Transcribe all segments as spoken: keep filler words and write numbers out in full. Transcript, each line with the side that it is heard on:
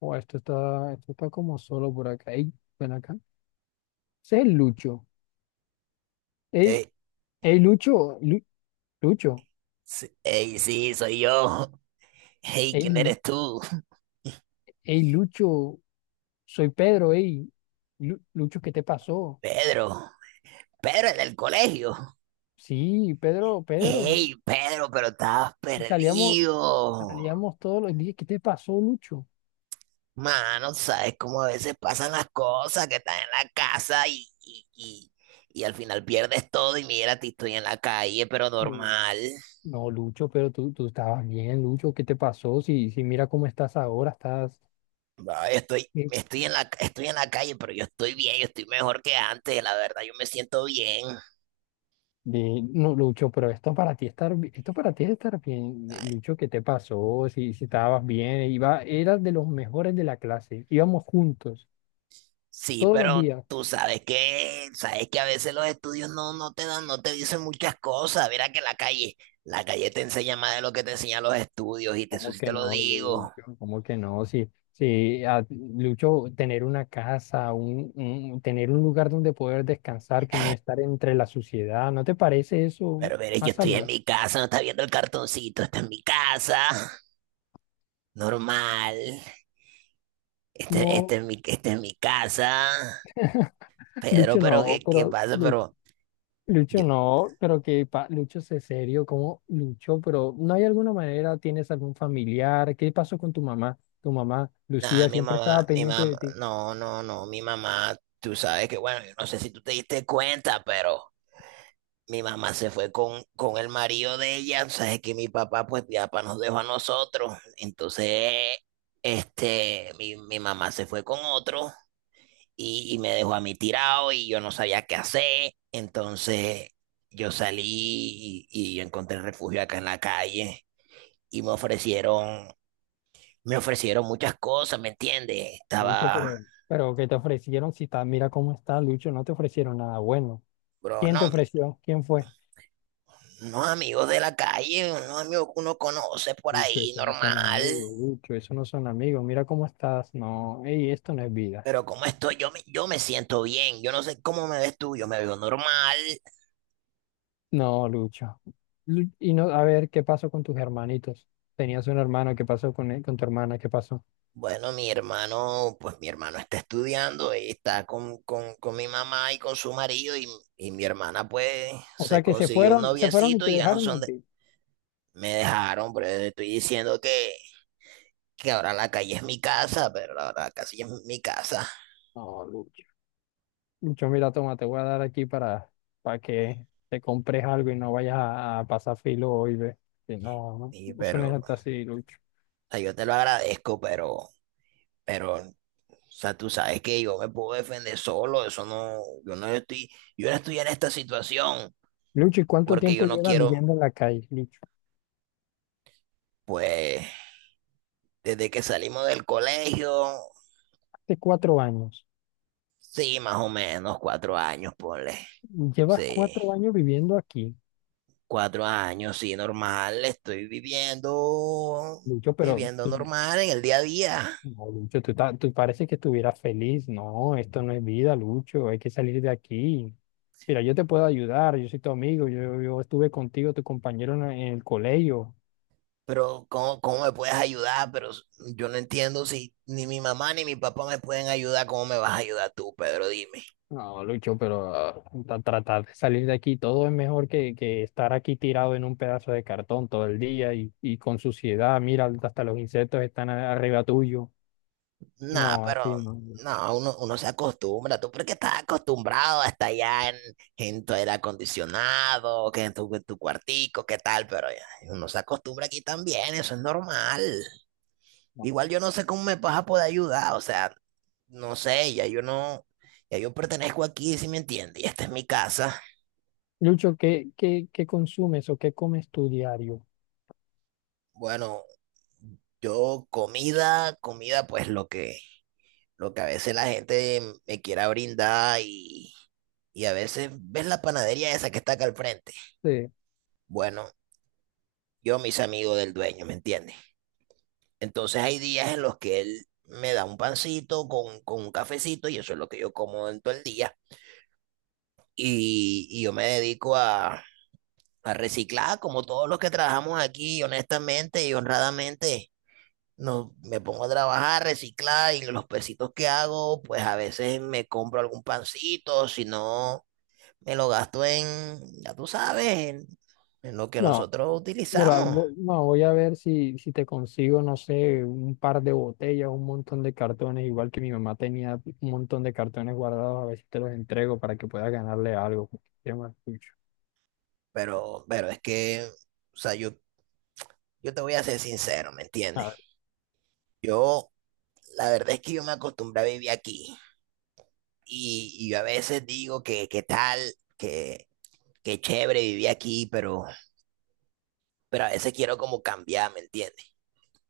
left: Oh, esto está, esto está como solo por acá. Ey, ven acá. Ese es Lucho. Ey,
right: Ey,
left: ey, Lucho, Lu- Lucho.
right: sí, ey, sí, soy yo. Hey, ¿quién
left: Ey,
right: eres tú?
left: ey, Lucho, soy Pedro, ey. Lu- Lucho, ¿qué te pasó?
right: Pedro. Pedro, el del colegio.
left: Sí, Pedro, Pedro.
right: Hey, Pedro, pero estabas
left: Y Salíamos,
right: perdido.
left: salíamos todos los días. ¿Qué te pasó, Lucho?
right: Mano, sabes cómo a veces pasan las cosas, que estás en la casa y, y, y, y al final pierdes todo y mira, ti estoy en la calle, pero
left: No,
right: normal.
left: no, Lucho, pero tú, tú estabas bien, Lucho. ¿Qué te pasó? Si, si mira cómo estás ahora, estás.
right: Ay, estoy, estoy en la, estoy en la calle, pero yo estoy bien, yo estoy mejor que antes, la verdad, yo me siento bien.
left: De, no, Lucho, pero esto para ti estar, bi- esto para ti es estar bien. Eh,
right: Ay,
left: Lucho, ¿qué te pasó? Si, si estabas bien, iba, eras de los mejores de la clase, íbamos juntos,
right: sí,
left: todos los
right: pero
left: días.
right: tú sabes que, sabes que a veces los estudios no, no te dan, no te dicen muchas cosas. Mira que la calle, la calle te enseña más de lo que te enseñan los estudios, y te, eso
left: ¿Cómo
right: sí
left: que
right: te lo
left: no,
right: digo.
left: Lucho? ¿Cómo que no? Si, si a- Lucho, tener una casa, un, un- tener un lugar donde poder descansar, que no estar entre la suciedad, ¿no te parece eso
right: Pero mire, yo
left: más
right: estoy en
left: saludable?
right: mi casa, no estás viendo el cartoncito, está en mi casa, normal. Este, este
left: No,
right: es mi, este es mi casa. Pedro,
left: Lucho,
right: pero
left: no,
right: ¿qué, qué
left: pero
right: pasa?
left: Lucho.
right: Pero
left: Lucho,
right: yo,
left: no, pero que pa- Lucho, sé serio, ¿cómo Lucho? Pero ¿no hay alguna manera? ¿Tienes algún familiar? ¿Qué pasó con tu mamá? Tu mamá,
right: nada,
left: Lucía,
right: mi
left: siempre
right: mamá,
left: estaba
right: mi
left: pendiente
right: mamá,
left: de ti.
right: no, no, no, mi mamá, tú sabes que, bueno, yo no sé si tú te diste cuenta, pero. Mi mamá se fue con, con el marido de ella, sabes que mi papá pues ya pa nos dejó a nosotros. Entonces este, mi, mi mamá se fue con otro y, y me dejó a mí tirado y yo no sabía qué hacer. Entonces yo salí y, y yo encontré refugio acá en la calle y me ofrecieron, me ofrecieron muchas cosas, ¿me entiendes?
left: Lucho,
right: Estaba,
left: pero, pero ¿qué te ofrecieron? Si está, mira cómo está, Lucho, no te ofrecieron nada bueno.
right: bro,
left: ¿Quién te
right: no,
left: ofreció? ¿Quién fue?
right: unos amigos de la calle, unos amigos que uno conoce por
left: Lucho,
right: ahí,
left: eso no
right: normal.
left: son amigos, Lucho, eso no son amigos. Mira cómo estás. No, ey, esto no es vida.
right: Pero como estoy, yo me, yo me siento bien, yo no sé cómo me ves tú, yo me veo normal.
left: No, Lucho. Lu- Y no, a ver, ¿qué pasó con tus hermanitos? Tenías un hermano, ¿qué pasó con él, con tu hermana? ¿Qué pasó?
right: Bueno, mi hermano, pues mi hermano está estudiando y está con, con, con mi mamá y con su marido, y, y mi hermana pues
left: O
right: se
left: sea que se
right: consiguió un
left: fueron, se fueron y
right: noviecito
left: te
right: y ya no
left: dejaron
right: son
left: a
right: de...
left: ti.
right: Me dejaron, pero te estoy diciendo que, que, ahora la calle es mi casa, pero la verdad, casi es mi casa.
left: No, Lucho. Lucho, mira, toma, te voy a dar aquí para, para que te compres algo y no vayas a, a pasar filo hoy, ve. Que no,
right: Y,
left: no, eso no
right: pero,
left: es
right: o
left: hasta así, Lucho.
right: sea, yo te lo agradezco, pero, pero sea, tú sabes que yo me puedo defender solo, eso no, yo no estoy, yo no estoy en esta situación,
left: Lucho, ¿y cuánto
right: porque yo
left: tiempo
right: no
left: llevas
right: quiero,
left: viviendo en la calle, Lucho?
right: pues, desde que salimos del colegio,
left: Hace cuatro años.
right: sí, más o menos cuatro años, ponle,
left: Llevas
right: sí,
left: cuatro años viviendo aquí,
right: cuatro años, sí, normal, estoy viviendo,
left: Lucho, pero
right: viviendo
left: tú,
right: normal en el día a día.
left: no, Lucho, tú, ta- tú parece que estuvieras feliz. No, esto no es vida, Lucho. Hay que salir de aquí. Mira, yo te puedo ayudar, yo soy tu amigo, yo, yo estuve contigo, tu compañero en, en el colegio.
right: Pero ¿cómo, cómo me puedes ayudar? Pero yo no entiendo si ni mi mamá ni mi papá me pueden ayudar, ¿cómo me vas a ayudar tú, Pedro? Dime.
left: No, Lucho, pero ah, tra- tratar de salir de aquí, todo es mejor que, que estar aquí tirado en un pedazo de cartón todo el día y, y con suciedad, mira, hasta los insectos están a- arriba tuyo.
right: Nah,
left: No,
right: pero
left: así no.
right: no, uno, uno se acostumbra. Tú porque estás acostumbrado a estar allá en, en, tu aire acondicionado, que en tu, en tu cuartico, qué tal, pero ya, uno se acostumbra aquí también, eso es normal.
left: No.
right: Igual yo no sé cómo me vas a poder ayudar, o sea, no sé, ya yo no, ya yo pertenezco aquí, si me entiendes, y esta es mi casa.
left: Lucho, ¿qué, qué, qué consumes o qué comes tu diario?
right: Bueno, yo comida, comida, pues lo que, lo que, a veces la gente me quiera brindar, y y a veces ves la panadería esa que está acá al frente.
left: Sí.
right: Bueno, yo mis amigos del dueño, ¿me entiendes? Entonces hay días en los que él me da un pancito con, con, un cafecito y eso es lo que yo como en todo el día. Y, y yo me dedico a, a reciclar como todos los que trabajamos aquí, honestamente y honradamente. No, me pongo a trabajar, reciclar y los pesitos que hago, pues a veces me compro algún pancito, si no, me lo gasto en, ya tú sabes, en, en, lo que
left: No.
right: nosotros
left: Mira,
right: utilizamos.
left: vo- no, voy a ver si, si te consigo, no sé, un par de botellas, un montón de cartones, igual que mi mamá tenía un montón de cartones guardados, a ver si te los entrego para que puedas ganarle algo, porque se llama Lucho.
right: Pero, pero, es que, o sea, yo, yo te voy a ser sincero, ¿me
left: A
right: entiendes?
left: ver,
right: Yo, la verdad es que yo me acostumbré a vivir aquí. Y, y yo a veces digo que, que tal, que, que chévere vivir aquí, pero, pero a veces quiero como cambiar, ¿me entiendes?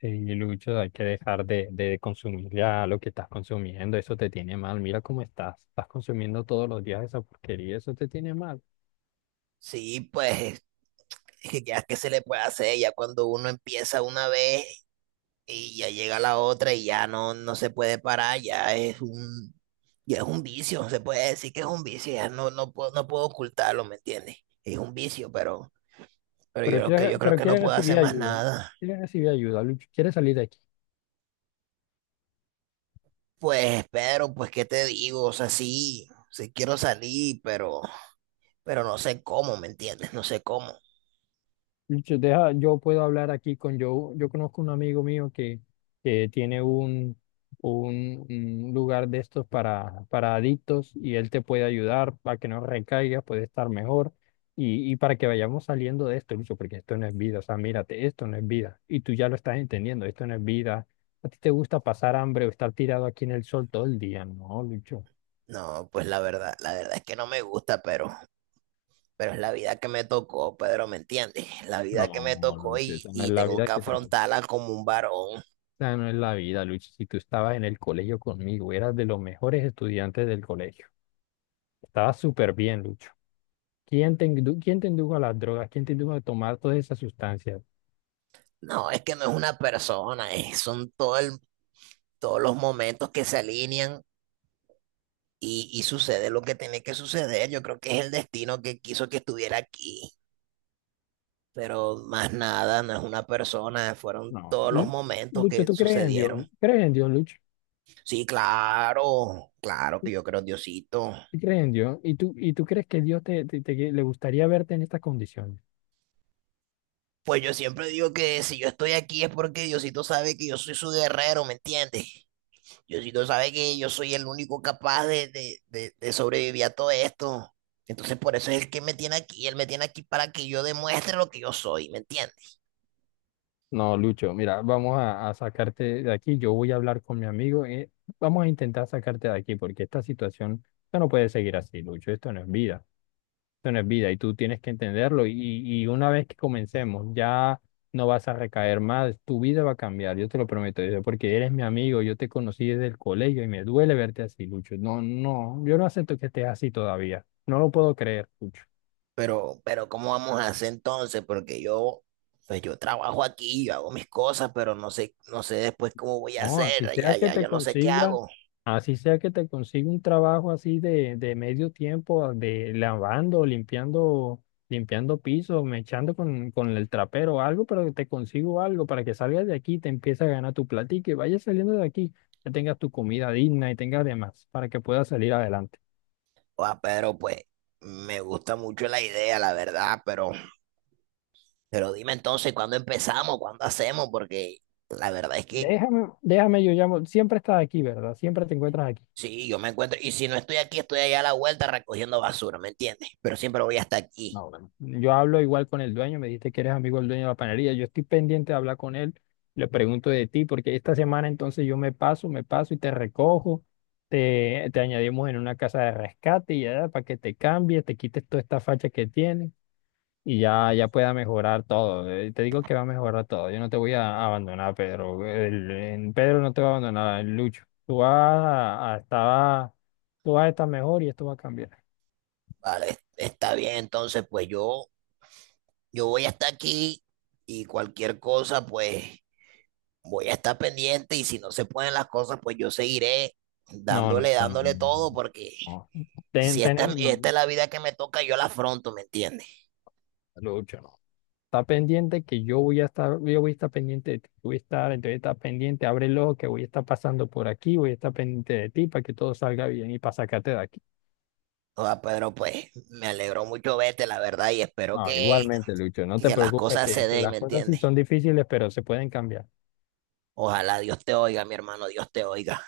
left: sí, Lucho, hay que dejar de, de consumir ya lo que estás consumiendo, eso te tiene mal, mira cómo estás, estás consumiendo todos los días esa porquería, eso te tiene mal.
right: Sí, pues, ya que se le puede hacer, ya cuando uno empieza una vez, y ya llega la otra y ya no, no se puede parar, ya es un, ya es un, vicio, se puede decir que es un vicio, ya no, no puedo, no puedo ocultarlo, ¿me entiendes? Es un vicio, pero, pero yo
left: Pero
right: creo que
left: quieres,
right: yo creo
left: pero
right: que no
left: quieres
right: puedo hacer
left: recibir
right: más
left: ayuda, ¿no?
right: nada.
left: Quieres recibir ayuda, Lucho, quieres salir de aquí.
right: Pues Pedro pues qué te digo, o sea, sí, sí quiero salir, pero, pero, no sé cómo, ¿me entiendes? No sé cómo.
left: Yo, deja, yo puedo hablar aquí con Joe. Yo conozco un amigo mío que, que tiene un, un, un lugar de estos para, para adictos y él te puede ayudar para que no recaigas, puede estar mejor y, y para que vayamos saliendo de esto, Lucho, porque esto no es vida. O sea, mírate, esto no es vida. Y tú ya lo estás entendiendo, esto no es vida. ¿A ti te gusta pasar hambre o estar tirado aquí en el sol todo el día? No, Lucho.
right: No, pues la verdad, la verdad, es que no me gusta, pero, pero es la vida que me tocó, Pedro, ¿me entiendes? La
left: No,
right: vida que me tocó
left: Lucho,
right: y,
left: esa no es
right: y
left: la
right: tengo
left: vida
right: que
left: que te
right: afrontarla como un varón.
left: sea, no es la vida, Lucho. Si tú estabas en el colegio conmigo, eras de los mejores estudiantes del colegio. Estabas súper bien, Lucho. ¿Quién te, indu- quién te indujo a las drogas? ¿Quién te indujo a tomar todas esas sustancias?
right: No, es que no es una persona, es- son todo el- todos los momentos que se alinean y, y sucede lo que tiene que suceder. Yo creo que es el destino que quiso que estuviera aquí, pero más nada, no es una persona, fueron
left: No.
right: todos los
left: Lu-
right: momentos
left: Lucho,
right: que
left: ¿tú crees en Dios?
right: sucedieron.
left: ¿Crees en Dios, Lucho?
right: Sí, claro, claro que yo creo en Diosito.
left: ¿Tú crees en Dios? ¿Y tú, y tú crees que Dios te, te- te- le gustaría verte en estas condiciones?
right: Pues yo siempre digo que si yo estoy aquí es porque Diosito sabe que yo soy su guerrero, ¿me entiendes? Diosito sabe que yo soy el único capaz de, de, de- de sobrevivir a todo esto. Entonces por eso es el que me tiene aquí. Él me tiene aquí para que yo demuestre lo que yo soy, ¿me entiendes?
left: No, Lucho, mira, vamos a, a sacarte de aquí. Yo voy a hablar con mi amigo. eh, vamos a intentar sacarte de aquí porque esta situación ya no puede seguir así, Lucho. Esto no es vida. Esto no es vida y tú tienes que entenderlo. Y, y una vez que comencemos, ya no vas a recaer más. Tu vida va a cambiar, yo te lo prometo. yo- Porque eres mi amigo. Yo te conocí desde el colegio y me duele verte así, Lucho. No, no, yo no acepto que estés así todavía. No lo puedo creer, Lucho.
right: Pero, pero, ¿cómo vamos a hacer entonces? Porque yo, pues yo trabajo aquí, yo hago mis cosas, pero no sé, no sé después cómo voy a
left: No, así
right: hacer.
left: sea
right: Ya,
left: que
right: ya,
left: te
right: yo no sé qué
left: consiga,
right: hago.
left: así sea que te consiga un trabajo así de, de medio tiempo, de lavando, limpiando, limpiando pisos, echando con, con el trapero o algo, pero que te consigo algo para que salgas de aquí, te empieces a ganar tu platica y vayas saliendo de aquí, que tengas tu comida digna y tengas demás para que puedas salir adelante.
right: Ah, pero pues me gusta mucho la idea, la verdad. Pero, pero, dime entonces, ¿cuándo empezamos? ¿Cuándo hacemos? Porque la verdad es que
left: Déjame, déjame, yo llamo, siempre estás aquí, ¿verdad? Siempre te encuentras aquí.
right: sí, yo me encuentro. Y si no estoy aquí, estoy allá a la vuelta recogiendo basura, ¿me entiendes? Pero siempre voy hasta aquí.
left: No, bueno. Yo hablo igual con el dueño, me dijiste que eres amigo del dueño de la panadería. Yo estoy pendiente de hablar con él, le pregunto de ti, porque esta semana entonces yo me paso, me paso y te recojo, te, te añadimos en una casa de rescate y ya para que te cambies, te quites toda esta facha que tienes y ya, ya pueda mejorar todo. Eh, Te digo que va a mejorar todo. Yo no te voy a abandonar, Pedro. El, el Pedro no te va a abandonar, el Lucho. Tú vas a, a estar, tú vas a estar mejor y esto va a cambiar.
right: Vale, está bien. Entonces, pues yo, yo voy hasta aquí y cualquier cosa, pues voy a estar pendiente. Y si no se pueden las cosas, pues yo seguiré
left: No, no,
right: dándole,
left: no,
right: dándole todo,
left: no.
right: porque
left: No. Ten,
right: si esta, es-
left: ten-
right: esta
left: no,
right: es la vida que me toca, yo la afronto, ¿me entiendes?
left: Lucho, no. Está pendiente que yo voy a estar, yo voy a estar pendiente de ti. Voy a estar, entonces está pendiente, abre el ojo que voy a estar pasando por aquí, voy a estar pendiente de ti para que todo salga bien y para sacarte de aquí.
right: O sea, Pedro, pues me alegró mucho verte, la verdad, y espero
left: No,
right: que,
left: igualmente, Lucho, no te
right: que las
left: preocupes
right: cosas
left: que,
right: se
left: que
right: den,
left: las
right: ¿me
left: cosas sí
right: entiendes?
left: son difíciles, pero se pueden cambiar.
right: Ojalá Dios te oiga, mi hermano, Dios te oiga.